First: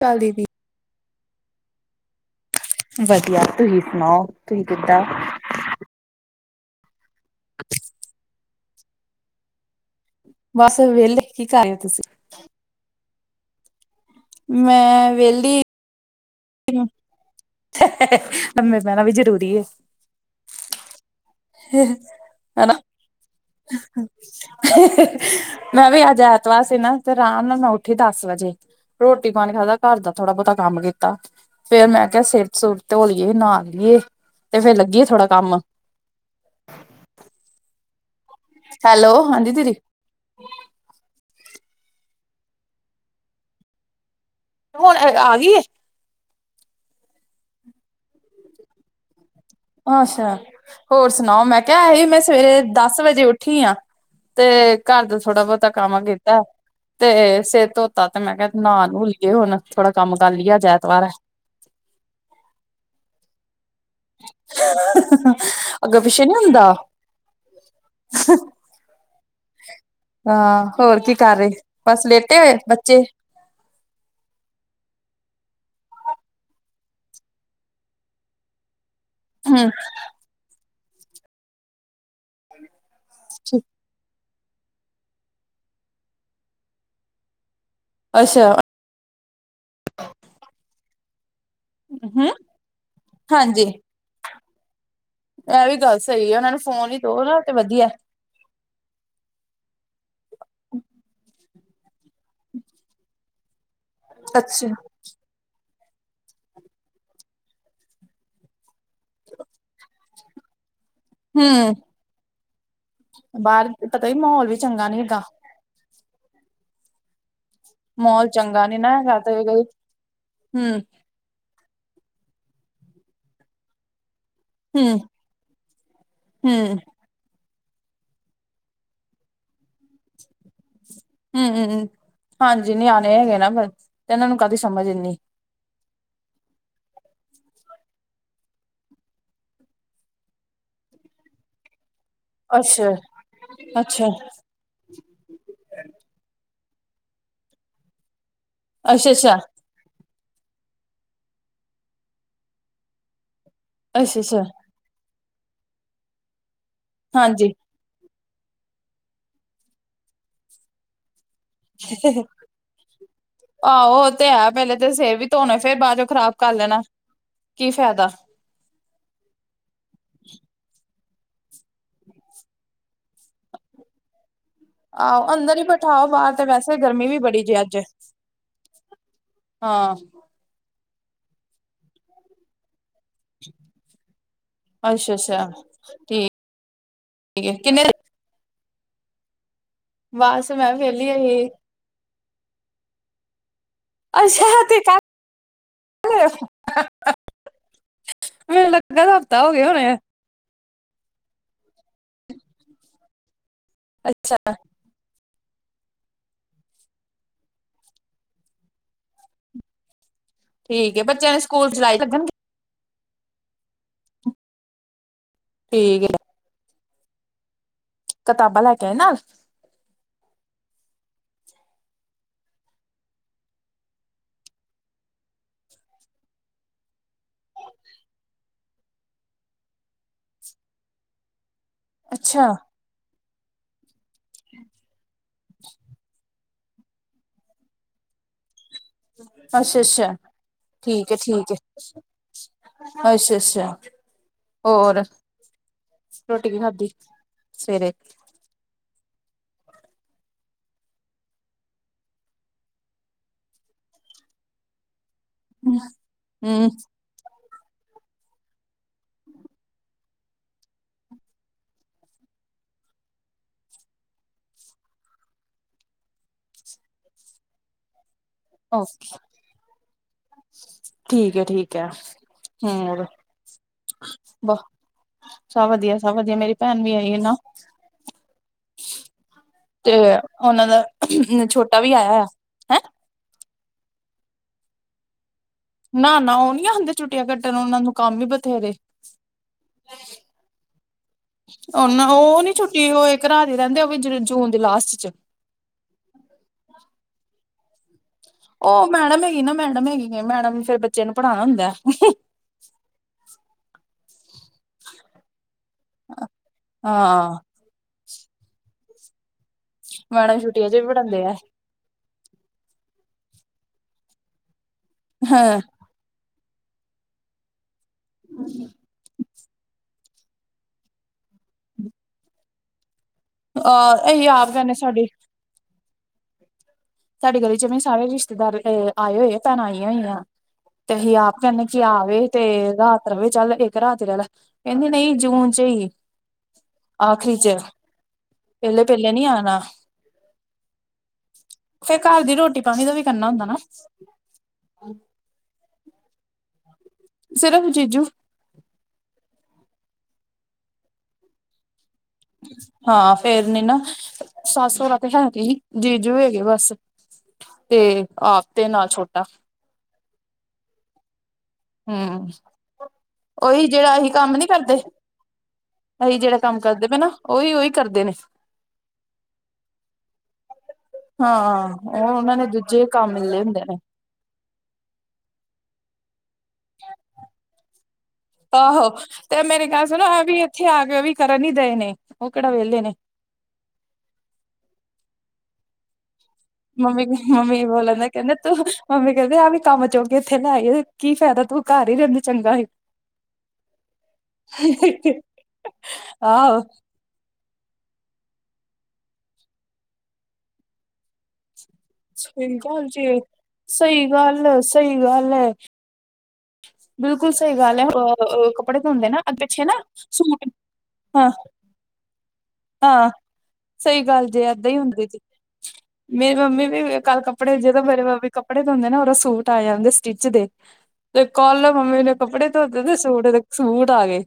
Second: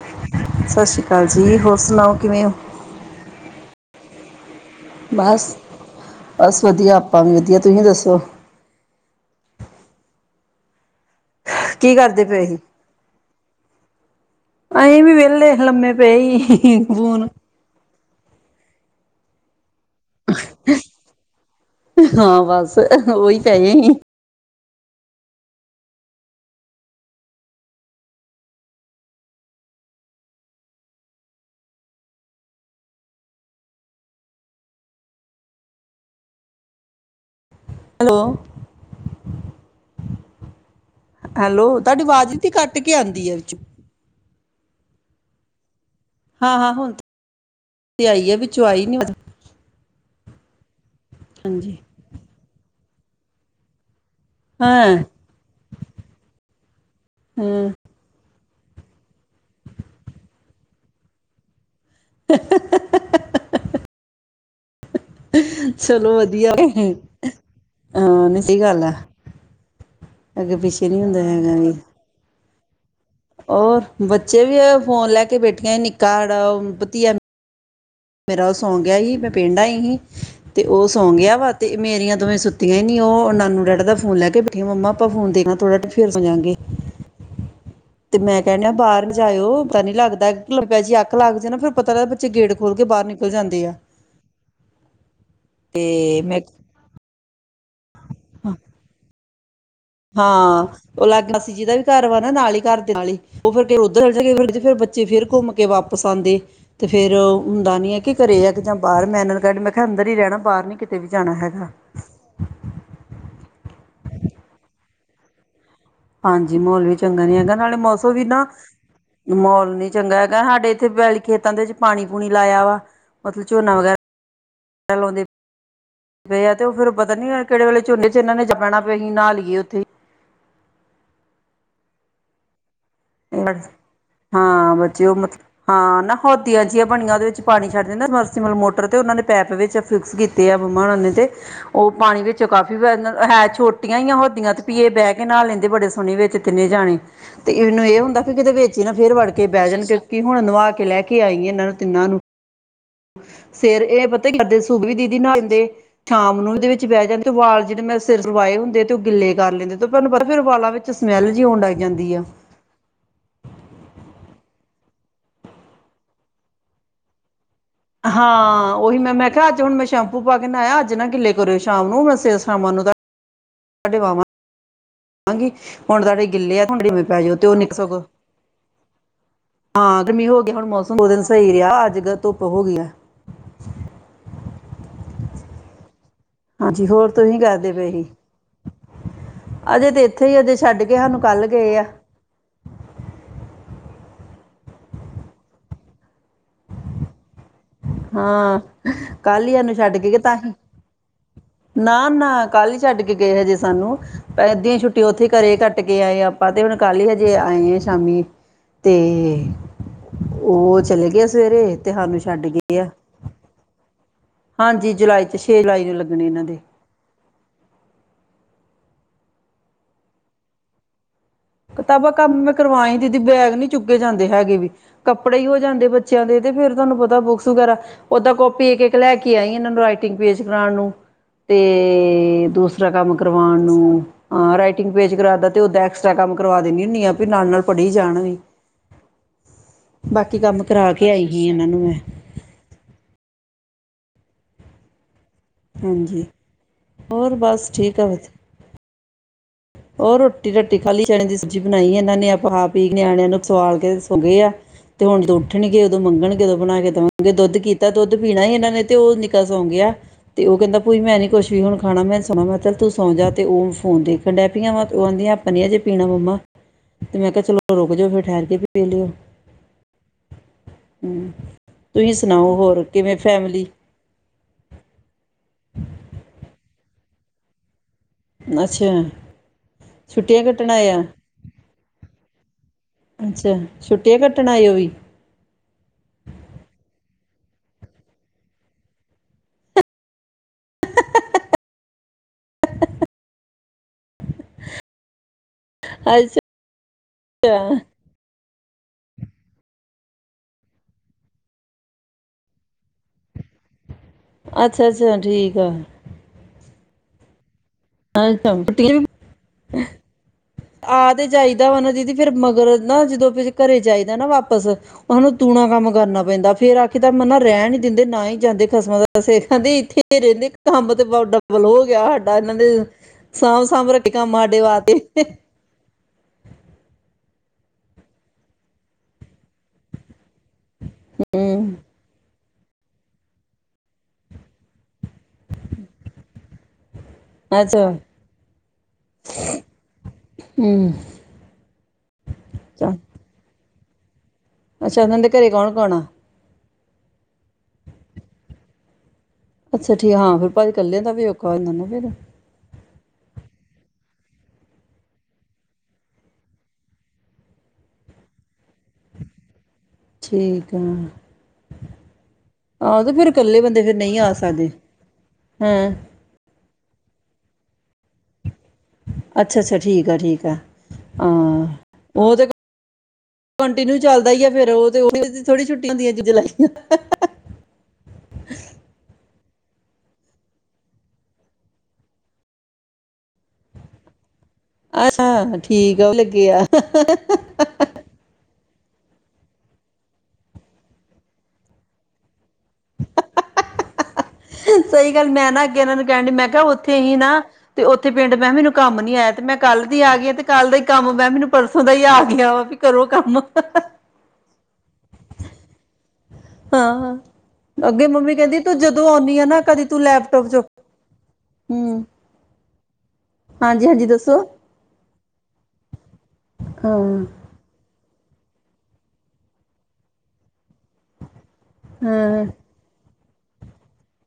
ਚੱਲਦੀ ਦੀ ਹਾਂਜੀ ਹੋਰ ਸੁਣਾਓ ਕਿਵੇਂ ਹੋ? ਵਧੀਆ ਤੁਸੀ ਸੁਣਾਓ। ਤੁਸੀਹੀਂ ਕਿੱਦਾਂ? ਬਸ ਬਸ ਵਧੀਆ ਆਪਾਂ ਵੀ ਵਧੀਆ ਤੁਸੀਂ ਦੱਸੋ ਬਸ ਵਿਹਲੇ ਕੀ ਕਰ ਰਹੇ ਹੋ ਤੁਸੀਂ ਕਰਦੇ ਪਏ ਸੀ? ਅਸੀਂ ਮੈਂ ਵੀ ਵਿਹਲੇ ਵਿਹਲੀ ਲੰਮੇ ਪਏ ਹੀ ਫੋਣ ਲਬੇ ਪੈਣਾ ਵੀ ਜ਼ਰੂਰੀ [inaudible] ਹਾਂ ਬਸ ਉਹੀ ਪਏ ਸੀ ਹਮ ਮੈਂ ਵੀ ਅੱਜ ਐਤਵਾਰ ਸੀ ਨਾ ਤੇ ਆਰਾਮ ਨਾਲ ਮੈਂ ਉੱਠੀ ਦਸ ਵਜੇ ਰੋਟੀ ਪਾਣੀ ਖਾਦਾ ਘਰ ਦਾ ਥੋੜਾ ਬਹੁਤਾ ਕੰਮ ਕੀਤਾ ਫੇਿਰ ਮੈਂ ਕਿਹਾ ਸਿਰ ਸੁਰ ਧੋਲੀਏ ਨ ਲਈਏ ਤੇ ਫੇਿਰ ਲੱਗੀਏ ਥੋੜਾ ਕੰਮ ਹੈਲੋ ਹੈਲੋ ਹਾਂਜੀ ਤੇਰੀ ਹੈਲੋ ਤੁਹਾਡੀ ਆਵਾਜ਼ ਵੀ ਕੱਟ ਕੇ ਆਉਂਦੀ ਆੋਂ ਹੁਣ ਆ ਗਈ ਹਾਂ -ਹਾਂ ਹੁਣ ਆਈ ਆ ਵਿੱਚੋਂ ਆਈ ਨੀ ਉਹ ਅਹਛਾ ਹੋਰ ਸੁਣਾਓ ਮੈਂ ਕਿਹਾ ਸੀ ਮੈਂ ਸਵੇਰੇ ਦਸ ਵਜੇ ਉੱਠੀ ਆ ਤੇ ਹਾਂ ਘਰ ਦਾ ਥੋੜਾ ਬਹੁਤਾ ਕੰਮ ਕੀਤਾ ਤੇ ਸੇ ਹਾਂ ਧੋਤਾ ਤੇ ਮੈਂ ਕਹਿ ਨਾ ਭੁੱਲਏ ਹੁਣ ਥੋੜਾ ਕੰਮ ਕਰ ਲਿਆ ਜਾ ਐਤਵਾਰ [inaudible] ਅੱਗੇ ਚਲੋ ਪਿੱਛੇ ਨੀ ਵਧੀਆ ਹੁੰਦਾ ਹਹ ਨ ਸਹੀ ਗੱਲ ਆ ਅੱਗੇ ਹਾਂ ਪਿੱਛੇ ਹੋਰ ਕੀ ਕਰ ਰਹੇ ਬਸ ਲੇਟੇ ਹੋਏ ਬੱਚੇ ਹੋਰ ਬੱਚੇ ਵੀ ਫੋਨ ਲੈ ਕੇ ਬੇਠੇ ਠੀਆਂ ਨਿੱਕਾੜਾ ਵਤੀਆ ਮੇਰਾ ਸੌਗ ਗਿਆ ਸੀ ਮੈਂ ਪਿੰਡ ਹਮ ਆਈ ਸੀ ਤੇ ਉਹ ਸੌਂ ਗਿਆ ਵਾ ਤੇ ਮੇਰੀਆਂ ਦੋਵੇਂ ਸੁੱ ਤਂ ਹੀ ਨਹੀਂ ਉਹ ਨੂੰ ਰਿੜਦਾ ਫੋਨ ਲੈ ਕੇ ਮਮਾ ਆਪਾਂ ਫੋਨ ਦੇਖਣਾ ਥੋੜਾ ਫਿਰ ਸਜਾਗੇ ਤੇ ਮੈਂ ਅੱਛਾ ਕਹਿਣਿਆ ਬਾਹਰ ਜਾਇਓ ਪਤਾ ਨੀ ਲੱਗਦਾਬ ਜੀ ਅੱਖ ਲੱਗ ਜਾਣਾ ਹਮ ਹਾਂਜੀ ਆ ਇਹ ਵੀ ਗੱਲ ਤੇ ਸਹੀ ਆ ਮੈਂ ਉਹਨਾਂ ਨੂੰ ਫੋਨ ਹੀ ਦੋ ਨਾ ਤੇ ਵਧੀਆ ਹਾਂ ਉਹ ਲਗ ਮਸੀ ਜਿ ਦਾ ਵੀ ਘਰ ਵ ਨਾ ਨਾਲ ਹੀ ਘਰ ਦੇ ਨਾਲ ਹੀ [unintelligible] ਫਿਰ ਉੱਧਰ ਜਾ ਕੇ ਫਿਰ ਅੱਛਾ ਫੇ ਬੱਚੇ ਫਿਰ ਘੁੰਮ ਕੇ ਵਾਪ ਪਸੰਦ ਏ ਤੇ ਫਿਰ ਹੁੰਦਾ ਨੀ ਐ ਕੀ ਘਰੇ ਜਾਂ ਕੇ ਜਾਂ ਬਾਰ ਮੈਂਨਰ ਕਢ ਮੈਂ ਖਾ ਅੰਦਰ ਈ ਰੈਨਾ ਬਾਹਰ ਨੀ ਕੀ ਤੇ ਵੀ ਜਾਣਾ ਹੈਗਾ। ਹਮ ਬਾਹਰ ਪਤਾ ਹੀ ਮਾਹੌਲ ਵੀ [unintelligible] ਹਾਂਜੀ ਮਾਹੌਲ ਵੀ ਚੰਗਾ ਨੀ ਹੈਗਾ ਨਾਲੇ ਮੌਸਮ ਵੀ ਮਾਹੌਲ ਨਾ ਚੰਗਾ ਨੀ ਹੈਗਾ ਤੇ ਮਾਹੌਲ ਨੀ ਚੰਗਾ ਹੈਗਾ ਹਾਡੇ ਹਮ ਇੱਥੇ ਪੈਲੀ ਖੇਤਾਂ ਦੇ ਚ ਪਾਣੀ ਗੁਣੀ ਲਾਇਆ ਵਾ ਮਤਲਬ ਝੋਨਾ ਹਮ ਵਗੈਰਾ ਲੌਦੇ ਪਏ ਆ ਤੇ ਓ ਹਮ ਫਿਰ ਪਤਾ ਨੀ ਕੇਡੇ ਵੇਲੇ ਝੋਨੇ ਚ ਏਨਾਂ ਨੇ ਜਾ ਪੈਣਾ ਪਏ ਅਸੀਂ ਨਾ ਲਈਏ ਓ ਥੇ ਈ ਹੂੰ-ਹੂੰ-ਹੂੰ ਹਾਂਜੀ ਨਿਆਣੇ ਹੈਗੇ ਨਾ ਫਿਰ ਤੇ ਇਹਨਾਂ ਨੂੰ ਕਾਹਦੀ ਹਾਂ ਸਮਝ ਬੱਚੇ ਓ ਇੰਨੀ ਮਤਲ ਹਾਂ ਨਾ ਹੋਦੀਆਂ ਜੀਆਂ ਬਣੀਆਂ ਓਦੇ ਵਿਚ ਪਾਣੀ ਛੱਡ ਦਿੰਨਾ ਸਮਰਸੀਮਲ ਮੋਟਰ ਤੇ ਓਨਾਂ ਨੇ ਪੈਪ ਵਿੱਚ ਫਿਕਸ ਕੀਤੇ ਆ ਬਮਾ ਓਨਾਂ ਤੇ ਓ ਪਾਣੀ ਵਿੱਚ ਕਾਫੀ [unintelligible] ਅੱਛਾ-ਅੱਛਾ, ਹੈ ਛੋਟੀਆਂ ਈ ਹੋਦੀਆਂ ਤੇ ਪੀਏ ਬੇ ਕੇ ਨਾ ਲੈਂਦੇ ਬੜੇ ਸੋਣੇ ਵਿੱਚ ਕਿੰਨੇ ਜਾਣੇ ਤੇ ਮਨੁ ਏ ਹੁੰਦਾ ਕੀ ਕਿਤੇ ਵਿਚ ਈ ਨਾ ਫਿਰ ਵੜ ਅੱਛਾ-ਅੱਛਾ, ਕੇ ਬਹਿ ਜਾਣ ਕੇ ਕੀ ਹੁਣ ਨਵਾ ਕੇ ਲੈ ਕੇ ਆਈ ਆ ਏਨਾਂ ਨੂੰ ਤਿੰਨਾਂ ਨੂੰ ਸੇਰ ਏ ਪਤਾ ਕੀ ਅੱਛਾ-ਅੱਛਾ ਕਰਦੇ ਸੂਖ ਵੀ ਦੀਦੀ ਨਾਲ ਦੇ ਸ਼ਾਮ ਨੂੰ ਇਦੇ ਵਿੱਚ ਚ ਬੇ ਜਾਂਦੇ ਤੇ ਹਾਂਜੀ ਵਾਲ ਜੇੜ੍ਹੇ ਮੈਂ ਸਿਰ ਲਵਾਏ ਹੁੰਦੇ ਤੇ ਓ ਗਿੱਲੇ ਕਰ ਲੈਂਦੇ ਤੇ ਤਾਂਨੂੰ ਪਤਾ ਫਿਰ ਵਾਲਾਂ ਵਿੱਚ ਸਮੈਲ ਜੀ ਓਨ ਲੱਗ ਜਾਂਦੀ ਆ। ਆਹੋ ਓ ਤੇ ਹੈ ਪਹਿਲੇ ਤੇ ਸਿਰ ਵੀ ਧੋਣੇ ਫੇਰ ਬਾਅਦ ਚੋਂ ਖ਼ਰਾਬ ਕਰ ਲੈਣਾ। ਕੀ ਫਾਇਦਾ ਹਾਂ ਓਹੀ ਮੈਂ ਮੈਂ ਕਿਹਾ ਅੱਜ ਹੁਣ ਮੈਂ ਸ਼ੈਂਪੂ ਪਾਕੇ ਨਾਇਆ ਅੱਜ ਨਾ ਗਿੱਲੇ ਕਰਿਓ ਸ਼ਾਮ ਨੂੰ ਮੈਂ ਸ ਸ਼ਾਮਾਂ ਵਾਂਵਾਂ ਆਹੋ ਗੀ ਅੰਦਰ ਹੀ ਹੁਣ ਬਿਠਾਓ ਤੁਹਾਡੇ ਬਾਹਰ ਤੇ ਗਿੱਲੇ ਆ ਤੁ ਵੈਸੇ ਡਿਵੇਂ ਗਰਮੀ ਵੀ ਪੈ ਜਾਓ ਬੜੀ ਤੇ ਓ ਜੇ ਨਿਕਲ ਅੱਜ ਸਕੋ ਹਾਂ ਗਰਮੀ ਹੋ ਗੀ ਹੁਣ ਮੌਸ ਦੋ ਦਿਨ ਸਈ ਰਿਆ ਅੱਜ ਗ ਧੁੱਪ ਹੋ ਗਈ ਐ ਅੱਛਾ-ਅੱਛਾ ਠੀ ਹਾਂਜੀ ਹੋਰ ਤੁਹੀ ਕੀ ਕਰਦੇ ਪਏ ਸੀ ਅਜੇ ਤੇ ਏਥੇ ਈ ਬਸ ਜੇ ਮੈਂ ਛੱਡ ਕੇ ਵਿਹਲੀ ਸਾਨੂੰ ਕੱਲ੍ਹ ਹੋਈ ਗਏ ਆ ਅੱਛਾ ਤੇ ਕਲ ਹਾਂ ਹਫ਼ਤਾ ਕੱਲ ਹੀ ਹੋ ਗਿਆ ਇਹਨੂੰ ਛੱਡ ਹੋਣੇ ਕੇ ਗਈ ਤਾਹੀ ਨਾ ਨਾ ਕੱਲ ਹੀ ਛੱਡ ਕੇ ਜ [unintelligible] ਸਾਨੂੰ ਅੱਧੀ ਛੁੱਟੀ ਉੱਥੇ- ਘਰੇ ਕੱਟ ਕੇ ਆਏ ਆਪਾਂ ਤੇ ਹੁਣ ਕੱਲ ਹੀ ਹਜੇ ਆਏ ਆ ਸ਼ਾਮੀ ਤੇ ਉਹ ਠੀਕ ਏ ਚਲੇ ਗਏ ਬੱਚਿਆਂ ਦੇ ਸਕੂਲ ਸਵੇਰੇ ਤੇ ਜੁਲਾਈ ਲੱਗਣਗੇ ਹਾਨੂੰ ਡਿਗ ਗਿਆ। ਹਾਂਜੀ ਜੁਲਾਈ ਅ ਛੇ ਜੁਲਾਈ ਨੂੰ ਠੀਕ ਏ ਲੱਗਣੇ ਇਹਨਾਂ ਦੇ ਕਿਤਾਬਾਂ ਲੈ ਕੇ ਆਏ ਨਾਲ? ਕਿਤਾਬਾਂ ਕੰਮ ਮੈਂ ਕਰਵਾਈ ਦੀਦੀ ਬੈਗ ਨੀ ਚੁਗੇ ਜਾਂਦੇ ਹੈਗੇ ਕਤਾਬਾ ਕੰਮ ਮੈ ਕਰਵਾ ਆਈ ਦੀਦੀ ਬੈਗ ਨੀ ਚੁੱਕੇ ਜਾਂਦੇ ਹੈਗੇ ਵੀ, ਕੱਪੜੇ ਹੀ ਹੋ ਜਾਂਦੇ ਬੱਚਿਆਂ ਦੇ ਤੇ ਫੇਰ ਤੁਹਾਨੂੰ ਪਤਾ ਬੁੱਕਸ ਵਗੈਰਾ ਓਦਾਂ ਕਾਪੀ ਇੱਕ-ਇੱਕ ਲੈ ਕੇ ਆਈ ਇਹਨਾਂ ਨੂੰ ਰਾਈਟਿੰਗ ਪੇਜ ਕਰਾਉਣ ਨੂੰ ਤੇ ਅੱਛਾ ਦੂਸਰਾ ਕੰਮ ਕਰਵਾਉਣ ਨੂੰ- ਹਾਂ ਰਾਈਟਿੰਗ ਪੇਜ ਕਰਾਦਾ ਤੇ ਉਹ ਡੈਕਸ ਕੰਮ ਕਰਵਾ ਦਿੰਦੀ ਹੁੰਣੀ ਆ ਵੀ ਨਾਲ-ਨਾਲ ਪੜ੍ਹੀ ਜਾਣਗੇ। ਅੱਛਾ ਅੱਛਾ ਕੇ ਠੀਕ ਹੈ ਆਈ ਸੀ ਠੀਕ ਹੈ ਇਹਨਾਂ ਨੂੰ ਮੈਂ ਅੱਛਾ ਅੱਛਾ ਹੋਰ ਹਾਂਜੀ ਰੋਟੀ ਕੀ ਖਾਧੀ ਹੋਰ ਬਸ ਸਵੇਰੇ ਠੀਕ ਆ ਵਧ ਉਹ ਰੋਟੀ-ਰੋਟੀ ਖਾਲੀ ਚਣੇ ਦੀ ਸਬਜ਼ੀ ਬਣਾਈ ਇਹਨਾਂ ਨੇ ਆਪਾਂ ਹਾ ਪੀ ਨਿਆਣਿਆਂ ਨੂੰ ਸਵਾਲ ਕੇ ਸੌ ਗਏ ਆ। ਤੇ ਹੁਣ ਦੋ ਉਠਣਗੇ ਉਦੋਂ ਮੰਗਣਗੇ ਉਦੋਂ ਹਮ ਬਣਾ ਕੇ ਦਵਾੰਗੇ ਦੁੱਧ ਕੀਤਾ ਦੁੱਧ ਪੀਣਾ ਹੀ ਇਹਨਾਂ ਨੇ ਤੇ ਉਹ ਨਿੱਕਾ ਸੌਂ ਗਿਆ ਤੇ ਉਹ ਕਹਿੰਦਾ ਭੂਈ ਮੈਂ ਨਹੀਂ ਕੁਛ ਵੀ ਹੁਣ ਖਾਣਾ ਮੈਂ ਸੁਣਾ ਮੈਂ ਕਿਹਾ ਚੱਲ ਤੂੰ ਸੌਂ ਜਾ ਤੇ ਉਹ ਫੋਨ ਦੇ ਕੰਡੈਪੀਆਂ ਵਾ ਉਹ ਆਹਂਦੀਆਂ ਆਪਾਂ ਨੀਆਂ ਜੇ ਪੀਣਾ ਮੰਮਾ ਤੇ ਮੈਂ ਕਿਹਾ ਚਲੋ ਰੁਕ ਜਾਓ ਫਿਰ ਠਹਿਰ ਕੇ ਪੀ ਲਿਓ ਹਮ, ਠੀਕ ਹੈ ਠੀਕ ਹੈ ਤੁਸੀਂ ਸੁਣਾਓ ਹੋਰ ਕਿਵੇਂ ਫੈਮਿਲੀ ਬਹੁ ਸਭ ਵਧੀਆ ਸਭ ਵਧੀਆ ਮੇਰੀ ਪੈਣ ਵੀ ਆਈ ਏ ਨਾ- ਅੱਛਾ ਤੇ ਛੁੱਟੀਆਂ ਉਹਨਾਂ ਕੱਟਣ ਦਾ ਆਏ ਆ ਛੋਟਾ ਵੀ ਆਇਆ ਆ ਹੈਂ- ਛੁੱਟੀ ਕੱਟਣ ਆ ਉਹ ਹੀ ਟੁਟੀਆਂ ਕੱਟਣ ਉਹਨਾ ਨੂੰ ਕੰਮ ਵੀ ਬਥੇਰੇ [unintelligible] ਉਹਨ ਉਹ ਨੀ ਛੁੱਟੀ ਇੱਕ ਰਾਤ ਦੀ ਰਹਿੰਦੇ ਉਹ ਵੀ ਜੂਨ ਦੀ ਲਾਸਟ ਚ ਅੱਛਿਆ ਉਹ ਮੈਡਮ ਹੈਗੀ ਨਾ ਮੈਡਮ ਹੈਗੀ ਹੈ ਮੈਡਮ ਫੇਰ ਬੱਚੇ ਨੂੰ ਪੜ੍ਹਾਣਾ ਹੁੰਦਾ। ਅੱਛਾ-ਅੱਛਾ ਠੀਕ। [unintelligible] ਹਾਂ [unintelligible] ਵੜਾ ਆਹ ਤੇ ਜਾਈਦਾ ਦੀਦੀ ਤੇ ਫਿਰ ਮਗਰੋਂ ਨਾ ਜਦੋਂ ਘਰੇ ਜਾਈਦਾ ਨਾ ਵਾਪਸ ਉਹਨੂੰ ਹਾਂ ਦੂਣਾ ਕੰਮ ਕਰਨਾ ਪੈਂਦਾ ਫੇਰ ਆਖੀਦਾ ਮਨਾਂ ਰਹਿਣ ਨਾ ਹੀ ਜਾਂਦੇ ਖਸਮਾਂ ਦਾ ਸਿਰ ਖਾਦੇ ਇੱਥੇ ਫਿਰ ਕਹਿੰਦੇ ਕੰਮ ਤੇ ਡਬਲ ਹੋ ਗਿਆ ਸਾਡਾ ਇਹਨਾਂ ਦੇ ਸਾਂਭ ਸਾਂਭ ਅ ਰੱਖੇ ਅਸੀਂ ਕੰਮ ਆਪ ਸਾਡੇ ਕਹਿੰਦੇ ਵਾਸਤੇ ਸਾਡੀ ਸਾਡੇ ਗਲੀ ਚਿਵੇਂ ਸਾਰੇ ਰਿਸ਼ਤੇਦਾਰ ਆਏ ਹੋਏ ਆ ਭੈਣਾਂ ਆਈਆਂ ਹੋਈਆਂ ਤੇ ਅਸੀਂ ਆਪ ਕਹਿੰਦੇ ਹੂੰ ਕੀ ਆਵੇ ਤੇ ਰਾਤ ਰਵੇ ਚੱਲ ਇੱਕ ਰਾਤ ਰਹਿ ਲਾ ਕਹਿੰਦੀ ਨਹੀਂ ਜੂਨ ਚੋ, ਹੀ ਆਖਰੀ ਚ, ਅੱਛਾ ਪਹਿਲੇ ਪਹਿਲੇ ਨੀ ਆਉਣਾ ਹੂੰ ਫਿਰ ਘਰ ਦੀ ਰੋਟੀ ਪਾਣੀ ਚ ਦਾ ਵੀ ਕਰਨਾ ਹੁੰਦਾ ਨਾ ਅੱਛਾ ਉਹਨਾਂ ਦੇ ਘਰੇ ਕੌਣ ਕੌਣ ਆ! ਸਿਰਫ ਜੀਜੂ ਅੱਛਾ ਠੀਕ ਹਾਂ ਫਿਰ ਭਾਜੀ ਕੱਲਿਆਂ ਦਾ ਵੀ ਔਖਾ ਇਹਨਾਂ ਨੂੰ ਫਿਰ ਹਾਂ ਫੇਰ ਨਾ ਸੱਸ ਸਹਰਾ ਤੇ ਹੈ ਨਹੀਂ ਕਿ ਹੀ ਜੀਜੂ ਹੈਗੇ ਬਸ ਤੇ ਆਪ ਤੇ ਨਾਲ ਛੋਟਾ ਠੀਕ ਆ! ਹੂ ਆਹੋ ਤੇ ਫਿਰ ਇਕੱਲੇ ਉਹੀ ਬੰਦੇ ਫਿਰ ਜਿਹੜਾ ਅਹੀ ਨਹੀਂ ਆ ਕੰਮ ਨੀ ਸਕਦੇ ਕਰਦੇ ਹੈਂ ਅਹੀ ਜਿਹੜਾ ਕੰਮ ਕਰਦੇ ਹਨਾ ਉਹੀ ਉਹੀ ਕਰਦੇ ਨੇ ਅੱਛਾ ਅੱਛਾ ਠੀਕ ਆ ਠੀਕ ਆ ਹਾਂ ਉਹ ਉਹਨਾਂ ਨੇ ਤੇ ਦੂਜੇ ਕੰਮ ਮਿਲੇ ਹੁੰਦੇ ਨੇ। ਕੰਟੀਨਿਊ ਚੱਲਦਾ ਹੀ ਆ ਫਿਰ ਉਹ ਤੇ ਉਹ ਥੋੜੀ ਛੁੱਟੀ ਜੀਜੂ ਆਹੋ ਤੇ ਮੇਰੀ ਚਲੋ ਇਹ ਵੀ ਇੱਥੇ ਆ ਕੇ ਇਹ ਵੀ ਕਰਨ ਹੀ ਦਏ ਨੇ ਉਹ ਕਿਹੜਾ ਵਿਹਲੇ ਨੇ। ਅੱਛਾ ਠੀਕ ਆ। ਲੱਗੇ ਆ ਮੰਮੀ ਮੰਮੀ ਬੋਲਣ ਦਾ ਕਹਿੰਦੇ ਤੂੰ ਮੰਮੀ ਕਹਿੰਦੇ ਆਹ ਵੀ ਕੰਮ ਚੁੱਕੇ ਇੱਥੇ ਲੈਏ ਕੀ ਫਾਇਦਾ ਤੂੰ ਘਰ ਹੀ ਰਹਿੰਦੇ ਚੰਗਾ ਸੀ। ਸਹੀ ਗੱਲ ਮੈਂ ਨਾ ਅੱਗੇ ਇਹਨਾਂ ਨੂੰ ਕਹਿਣ ਡੀ ਮੈਂ ਕਿਹਾ ਆਹੋ ਉੱਥੇ ਹੀ ਨਾ ਤੇ ਉੱਥੇ ਪਿੰਡ ਮੈਂ ਮੈਨੂੰ ਕੰਮ ਨਹੀਂ ਆਇਆ ਤੇ ਮੈਂ ਕੱਲ ਦੀ ਆ ਗਈ ਤੇ ਕੱਲ ਦਾ ਹੀ ਕੰਮ ਮੈਂ ਮੈਨੂੰ ਪਰਸੋਂ ਦਾ ਹੀ ਆ ਗਿਆ ਸਹੀ ਵਾ ਵੀ ਗੱਲ ਕਰੋ ਜੀ ਕੰਮ ਸਹੀ ਗੱਲ ਸਹੀ ਗੱਲ ਹੈ। ਹਾਂ ਹਾਂ ਬਿਲਕੁਲ ਸਹੀ ਗੱਲ ਹੈ ਅੱਗੇ ਮੰਮੀ ਅ ਕਹਿੰਦੀ ਤੂੰ ਕੱਪੜੇ ਜਦੋਂ ਧੋਂਦੇ ਅੱਗੇ ਆਉਣੀ ਆ ਪਿੱਛੇ ਨਾ ਕਦੀ ਤੂੰ ਲੈਪਟਾਪ ਸੂਟ ਚੋਂ ਹਾਂ ਹੂੰ ਹਾਂ ਹਾਂਜੀ ਸਹੀ ਹਾਂਜੀ ਗੱਲ ਜੇ ਦੱਸੋ ਏਦਾਂ ਹੀ ਹੁੰਦੀ ਜੀ। ਮੇਰੀ ਮੰਮੀ ਹਾਂ ਵੀ ਕੱਲ ਕੱਪੜੇ ਜਦੋਂ ਮੇਰੇ ਮੰਮੀ ਕੱਪੜੇ ਧੋਂਦੇ ਨਾ ਉਹਦਾ ਸੂਟ ਆਇਆ ਉਹਦੇ ਸਟਿਚ ਦੇ ਕਲ ਮੰਮੀ ਨੇ ਹਾਂ ਕੱਪੜੇ ਧੋਤੇ ਤੇ ਸੂਟ ਇਹਦੇ ਸੂਟ ਆ ਗਏ।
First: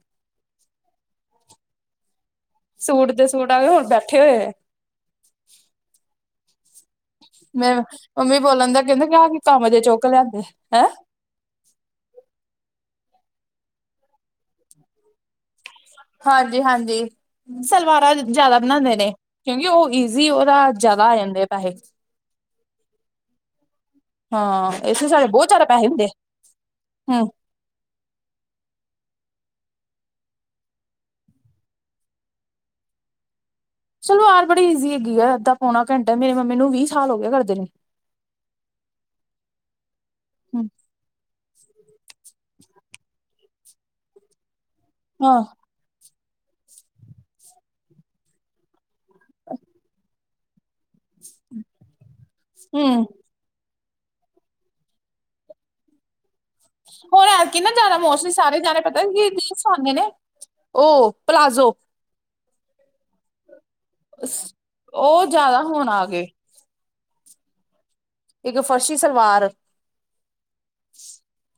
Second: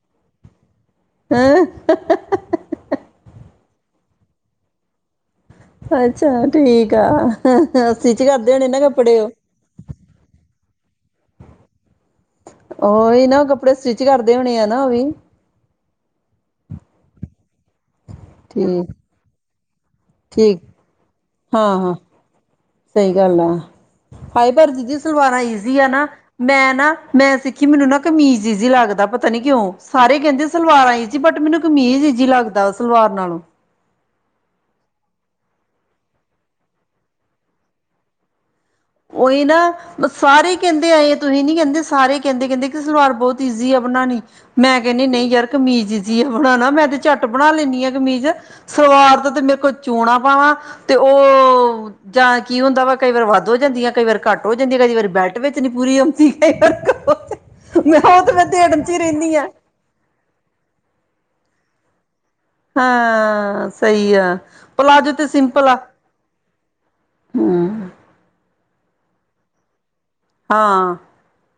ਹੈਂ। ਸੂਟ ਦੇ ਸੂਟ ਆ ਗਏ ਹੁਣ ਬੈਠੇ ਹੋਏ ਐ। ਅੱਛਾ। ਠੀਕ ਆ ਮੈਂ ਸਟਿਚ ਮੰਮੀ ਕਰਦੇ ਹੋਣੇ ਬੋਲਣ ਨਾ ਦਾ ਕਹਿੰਦਾ ਕਿ ਕੱਪੜੇ ਆਹ ਉਹ ਕੀ ਕੰਮ ਦੇ ਚੁੱਕ ਲਿਆਦੇ। ਹੈਂ। ਉਹੀ ਨਾ ਕੱਪੜੇ ਸਟਿਚ ਕਰਦੇ ਹੋਣੇ ਆ ਨਾ ਉਹ ਵੀ। ਹਾਂਜੀ ਹਾਂਜੀ ਸਲਵਾਰ ਜਿਆਦਾ ਠੀਕ ਬਣਾਉਂਦੇ ਨੇ। ਕਿਉਂਕਿ ਉਹ ਈਜ਼ੀ ਉਹਦਾ ਠੀਕ ਜਿਆਦਾ ਆ ਜਾਂਦੇ ਆ ਪੈਸੇ। ਹਾਂ ਹਾਂ ਸਹੀ ਗੱਲ ਆ। ਹਾਏ ਪਰ ਹਾਂ ਦੀਦੀ ਇਥੇ ਸਾਡੇ ਸਲਵਾਰਾਂ ਬਹੁਤ ਜ਼ਿਆਦਾ ਈਜ਼ੀ ਪੈਸੇ ਆ ਹੁੰਦੇ ਨਾ ਮੈਂ ਨਾ ਹੂੰ। ਮੈਂ ਸਿੱਖੀ ਮੈਨੂੰ ਨਾ ਕਮੀਜ਼ ਈਜ਼ੀ ਲੱਗਦਾ। ਪਤਾ ਨਹੀਂ ਕਿਉਂ ਸਾਰੇ ਕਹਿੰਦੇ ਸਲਵਾਰਾਂ ਇਜ਼ੀ ਬਟ ਮੈਨੂੰ ਕਮੀਜ਼ ਇਜ਼ੀ ਲੱਗਦਾ ਸਲਵਾਰ ਨਾਲੋਂ। ਸਲਵਾਰ ਬੜੀ ਈਜ਼ੀ ਹੈਗੀ ਆ। ਅੱਧਾ ਪੌਣਾ ਘੰਟਾ ਮੇਰੇ ਮੰਮੀ ਨੂੰ ਵੀਹ ਸਾਲ ਹੋ ਗਿਆ ਕਰਦੇ ਨੇ। ਉਹੀ ਨਾ ਬ ਸਾਰੇ ਕਹਿੰਦੇ ਆਏ ਤੁਸੀਂ ਨਹੀਂ ਕਹਿੰਦੇ ਸਾਰੇ ਕਹਿੰਦੇ ਕਹਿੰਦੇ ਕਿ ਸਲਵਾਰ ਬਹੁਤ ਈਜ਼ੀ ਆ ਬਣਾਉਣੀ। ਮੈਂ ਕਹਿੰਨੀ ਨਹੀਂ ਹਾਂ ਯਾਰ ਕਮੀਜ਼ ਈਜ਼ੀ ਹੈ ਬਣਾਉਣਾ ਮੈਂ ਤੇ ਝੱਟ ਬਣਾ ਲੈਂਦੀ ਆ ਕਮੀਜ਼ ਸਲਵਾਰ ਤੋਂ ਤੇ ਮੇਰੇ ਕੋਲ ਚੋਣਾਂ ਪਾਵਾਂ। ਤੇ ਉਹ ਜਾਂ ਕੀ ਹੁੰਦਾ ਵਾ ਹੂੰ ਕਈ ਵਾਰ ਵੱਧ ਜਾਂਦੀਆਂ ਕਈ ਵਾਰ ਘੱਟ ਹੋ ਜਾਂਦੀਆਂ। ਕਈ ਵਾਰ ਬੈਲਟ ਵਿੱਚ ਨਹੀਂ ਪੂਰੀ ਆਉਂਦੀ। ਕਈ ਹੁਣ ਵਾਰ ਐ ਕੀ ਨਾ ਜਿਆਦਾ ਮੈਂ ਉਹ ਮੌਸਮ ਤੇ ਮੈਂ ਸਾਰੇ ਜਾਣੇ ਦੇੜਨ ਚ ਹੀ ਪਤਾ ਜ ਰਹਿੰਦੀ ਹਾਂ ਸਾਨੇ ਨੇ ਉਹ ਪਲਾਜ਼ੋ। ਹਾਂ। ਸਹੀ ਆ ਪਲਾਜ਼ੋ ਉਹ ਤੇ ਜ਼ਿਆਦਾ ਸਿੰਪਲ ਆ। ਹੁਣ ਗਏ ਹਾਂ ਇੱਕ ਫਰਸ਼ੀ ਸਲਵਾਰ ਹਾਂ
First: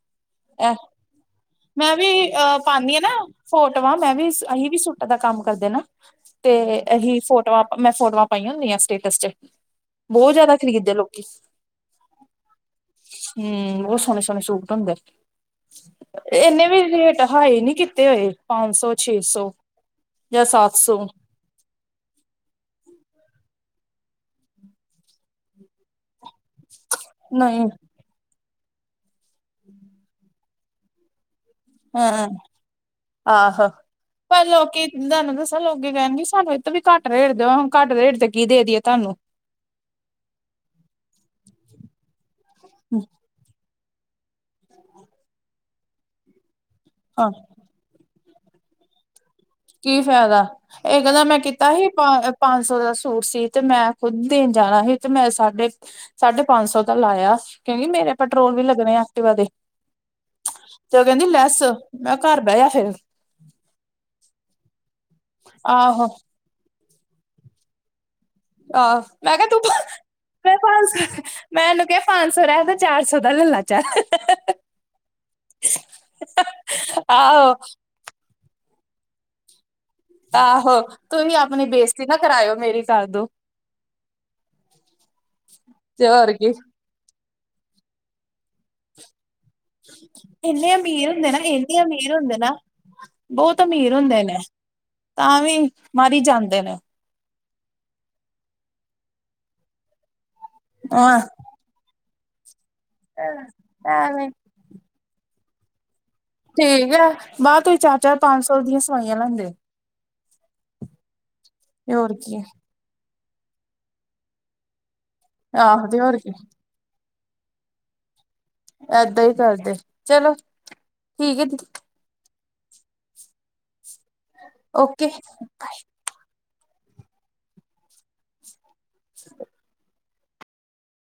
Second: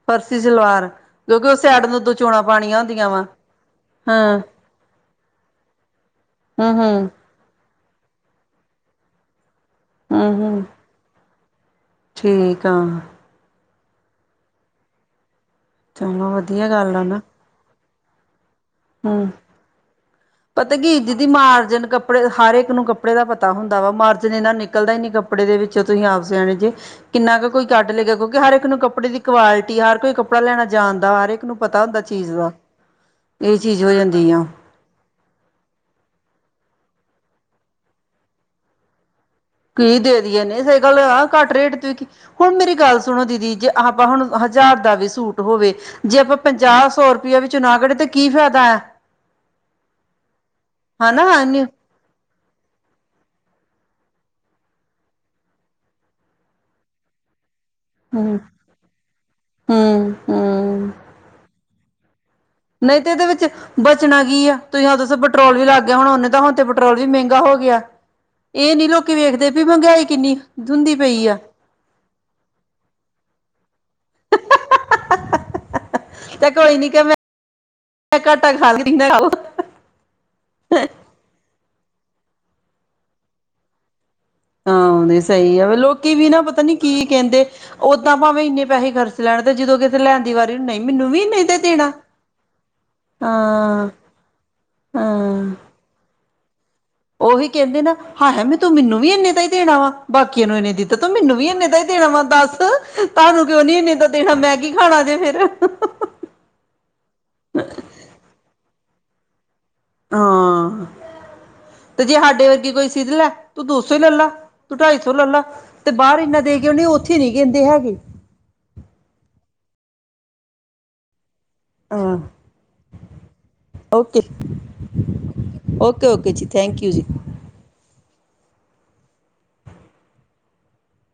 ਫਰਸ਼ੀ ਐ ਸਲਵਾਰ ਜੋ ਕਿ ਉਸ ਮੈਂ ਵੀ ਅਹ ਪਾਦੀ ਹ ਨਾ ਫੋਟੋਆਂ ਮੈਂ ਵੀ ਹਾਂ ਅਸੀਂ ਵੀ ਪਤਾ ਕੰਮ ਕਰਦੇ ਨਾ ਤੇ ਹੂੰ ਹੂੰ ਅਸੀ ਫੋਟੋਆਂ ਮੈਂ ਫੋਟੋਆਂ ਪਾਈਆਂ ਹੁੰਦੀਆਂ ਸਟੇਟਸ ਚੈੱਕ ਬਹੁਤ ਹੂੰ ਜਿਆਦਾ ਹੂੰ ਖ਼ਰੀਦਦੇ ਲੋਕੀ ਠੀਕ ਆ ਹੂੰ ਬਹੁਤ ਸੋਹਣੇ ਸੋਹਣੇ ਸੂਟ ਹੁੰਦੇ? ਚਲੋ ਇਹਨੇ ਵਧੀਆ ਵੀ ਗੱਲ ਆ ਨਾ ਰੇਟ ਹਾਈ ਨਹੀਂ । ਕੀਤੇ ਹੋਏ? ਪੰਜ ਸੌ ਛੇ ਹੂੰ ਸੌ। ਜਾਂ ਪਤਾ ਸੱਤ ਕਿ ਸੌ ਜਿਦੀ ਮਾਰਜਨ ਕੱਪੜੇ ਹਰ ਇੱਕ ਨੂੰ ਕੱਪੜੇ? ਕੱਪੜੇ ਦਾ ਪਤਾ ਹੁੰਦਾ ਵਾ ਮਾਰਜਨ ਇੰਨਾ ਨਿਕਦਾ ਨੀ ਕੱਪੜੇ ਦੇ ਵਿੱਚੋਂ ਤੁਸੀਂ ਆਪ। ਸਿਆਣੇ ਜੇ ਕਿੰਨਾ ਕੁ ਕੋਈ ਨਹੀਂ ਕੱਢ ਲਏ ਗਿਆ ਕਿਉਂਕਿ ਹਰ ਇੱਕ। ਸਾਨੂੰ ਕੱਪੜੇ ਦੀ। ਕੁਆਲਿਟੀ ਹਰ ਕੋਈਂ। ਕੱਪੜਾ ਲੈਣਾ ਜਾਣਦਾ ਹਰ ਇੱਕ ਨੂੰ। ਪਤਾ ਹੁੰਦਾ ਹਾਂ ਚੀਜ਼ ਦਾ ਇਹ ਆਹੋ ਚੀਜ਼ ਹੋ ਜਾਂਦੀ ਆ। ਪਤਾ ਲੋਕੀ ਕਹਿਣਗੇ ਸਾਨੂੰ ਇਹ ਤੋਂ ਵੀ ਘੱਟ ਰੇਟ ਦਿਓ ਹੁਣ ਘੱਟ ਰੇਟ ਤੇ ਕੀ ਦੇ ਦੇਈਏ ਤੁਹਾਨੂੰ। ਕੀ ਦੇ ਦੇਈਦੇ ਨਹੀਂ ਸਹੀ ਗੱਲ ਆ ਘੱਟ ਰੇਟ ਹੁਣ ਮੇਰੀ ਗੱਲ ਸੁਣੋ ਦੀਦੀ ਜੇ? ਆਪਾਂ ਹੁਣ ਹਜ਼ਾਰ ਦਾ ਵੀ ਸੂਟ ਹੋਵੇ ਜੇ ਆਪਾਂ। ਪੰਜਾਹ ਸੌ ਹਾਂ ਰੁਪਇਆ ਵਿੱਚ ਨਾਗੜੇ ਤੇ। ਕੀ ਫਾਇਦਾ ਹੈ? ਕੀ ਫਾਇਦਾ ਇੱਕ ਹਨਾ ਦਿਨ ਮੈਂ ਹੂੰ ਕੀਤਾ ਸੀ ਪੰਜ ਸੌ ਦਾ ਸੂਟ ਸੀ ਤੇ ਮੈਂ? ਖੁੱਦ ਦੇਣ ਜਾਣਾ ਸੀ ਤੇ ਮੈਂ ਸਾਢੇ ਸਾਢੇ ਪੰਜ ਸੌ ਦਾ ਲਾਇਆ? ਕਿਉਂਕਿ ਮੇਰੇ ਪੈਟਰੋਲ ਵੀ ਲੱਗਣੇ ਐਕਟਿਵਾ ਦੇ ਹੂੰ ਹੂੰ ਤੇ ਉਹ ਕਹਿੰਦੀ ਲੈਸ? ਮੈਂ। ਘਰ ਬਹਿ ਜਾ ਫਿਰ ਨਹੀਂ ਤੇ ਇਹਦੇ ਵਿੱਚ ਬਚਣਾ ਕੀ ਆ? ਤੁਸੀਂ ਆਪ ਦੱਸੋਂ ਪੈਟਰੋਲ ਵੀ ਲੱਗ ਗਿਆ ਆਹੋ ਹੋਣਾਂ ਉਹਨੇ ਦਾ ਹੁਣ ਤੇ ਪੈਟਰੋਲ ਵੀ ਮਹਿੰਗਾ ਹੋ ਗਿਆ? ਇਹ ਨੀ ਆਹੋ ਲੋਕੀ ਮੈਂ ਕਿਹਾ ਵੇਖਦੇ ਤੂੰ ਵੀ ਮਹਿੰਗਾਈ ਕਿੰਨੀ ਮੈਂ ਪੰਜ ਹੁੰਦੀ ਸ ਪਈ ਆ ਮੈਂਨੂੰ ਉਹਨੂੰ ਕਿਹਾ ਪੰਜ ਸੌ ਰਹਿਣ ਦੇ ਚਾਰ ਸੌ ਦਾ ਲੈ ਲਾਂ। ਚੱਲ ਤੇ ਕੋਈ ਨੀ ਆਹੋ। ਇੰਨਾ ਖਾ ਲਾ। ਆਹੋ ਆਪਣੀ ਬੇਇਜ਼ਤੀ ਤੁਸੀਂ ਨਾ ਕਰਾਇਓ ਮੇਰੀ ਕਰਦੋ? ਹਾਂ ਹੁਣ ਇਹ ਸਹੀ ਆ ਲੋਕੀ ਵੀ ਨਾ ਪਤਾ ਨੀ ਕੀ ਕਹਿੰਦੇ? ਓਦਾਂ ਭਾਵੇਂ ਇੰਨੇ ਪੈਸੇ ਖਰਚ? ਲੈਣ ਤੇ ਜਦੋਂ ਕਿਤੇ ਲੈਣ ਦੀ ਵਾਰੀ ਇੰਨੇ ਨਹੀਂ ਅਮੀਰ ਮੈਨੂੰ ਵੀ ਹੁੰਦੇ ਨਾ ਨਹੀਂ ਤੇ ਇੰਨੇ ਦੇਣਾ ਅਮੀਰ ਹੁੰਦੇ ਨਾ ਬਹੁਤ ਹਾਂ ਅਮੀਰ ਹੁੰਦੇ ਨੇ ਤਾਂ ਹਾਂ ਵੀ ਮਾਰੀ ਜਾਂਦੇ ਜਾਂਦੇ ਨੇ। ਉਹੀ ਕਹਿੰਦੇ ਨਾ ਹਾਏ ਹਾਏ ਤੂੰ ਮੈਨੂੰ ਵੀ ਇੰਨੇ ਦਾ ਹੀ ਦੇਣਾ ਵਾ ਬਾ ਕੀਆਂ ਨੂੰ ਐਨਾ ਦਿੱਤਾ ਤਾਂ ਮੈਨੂੰ ਵੀ ਐਨੇ ਦਏ? ਦੇਣਾ ਵਾ ਦੱਸ? ਤੁਹਾਨੂੰ ਕਿਉਂ ਨੀ ਇੰਨੇ ਦਾ ਐਵੇਂ ਦੇਣਾ, ਮੈ ਕੀ ਖਾਣਾ ਜੇ ਫੇਰ। [unintelligible] ਠੀਕ ਹੈ, ਬਾਹਰ ਤੁਸੀ ਚਾਰ ਚਾਰ ਪੰਜ ਸੌ ਦੀਆਂ ਈਆ ਲੈਂਦੇ ਓ ਹਾਂ। ਤੇ ਜੇ ਹੋਰ ਕੀ ਸਾਡੇ ਵਰਗੀ ਕੋਈ ਸਿੱਧ ਲੈ ਤੂੰ ਦੋ ਸੌ ਹੀ ਲੈ ਲਾ, ਤੂੰ ਢਾਈ ਸੌ ਲੈ ਲਾ ਆਹੋ ਤੇ ਹੋਰ ਬਾਹਰ ਕੀ ਇੰਨਾ ਦੇ ਕੇ ਆਉਣੀ, ਉੱਥੇ ਧੀਰੀ ਕਹਿੰਦੇ ਹੈਗੀ। ਏਦਾਂ ਹੀ ਕਰਦੇ, ਚਲੋ ਠੀਕ ਐ [unintelligible] ਓਕੇ, ਓਕੇ ਓਕੇ, ਓਕੇ ਜੀ। ਥੈਂਕ ਯੂ ਜੀ। [unintelligible]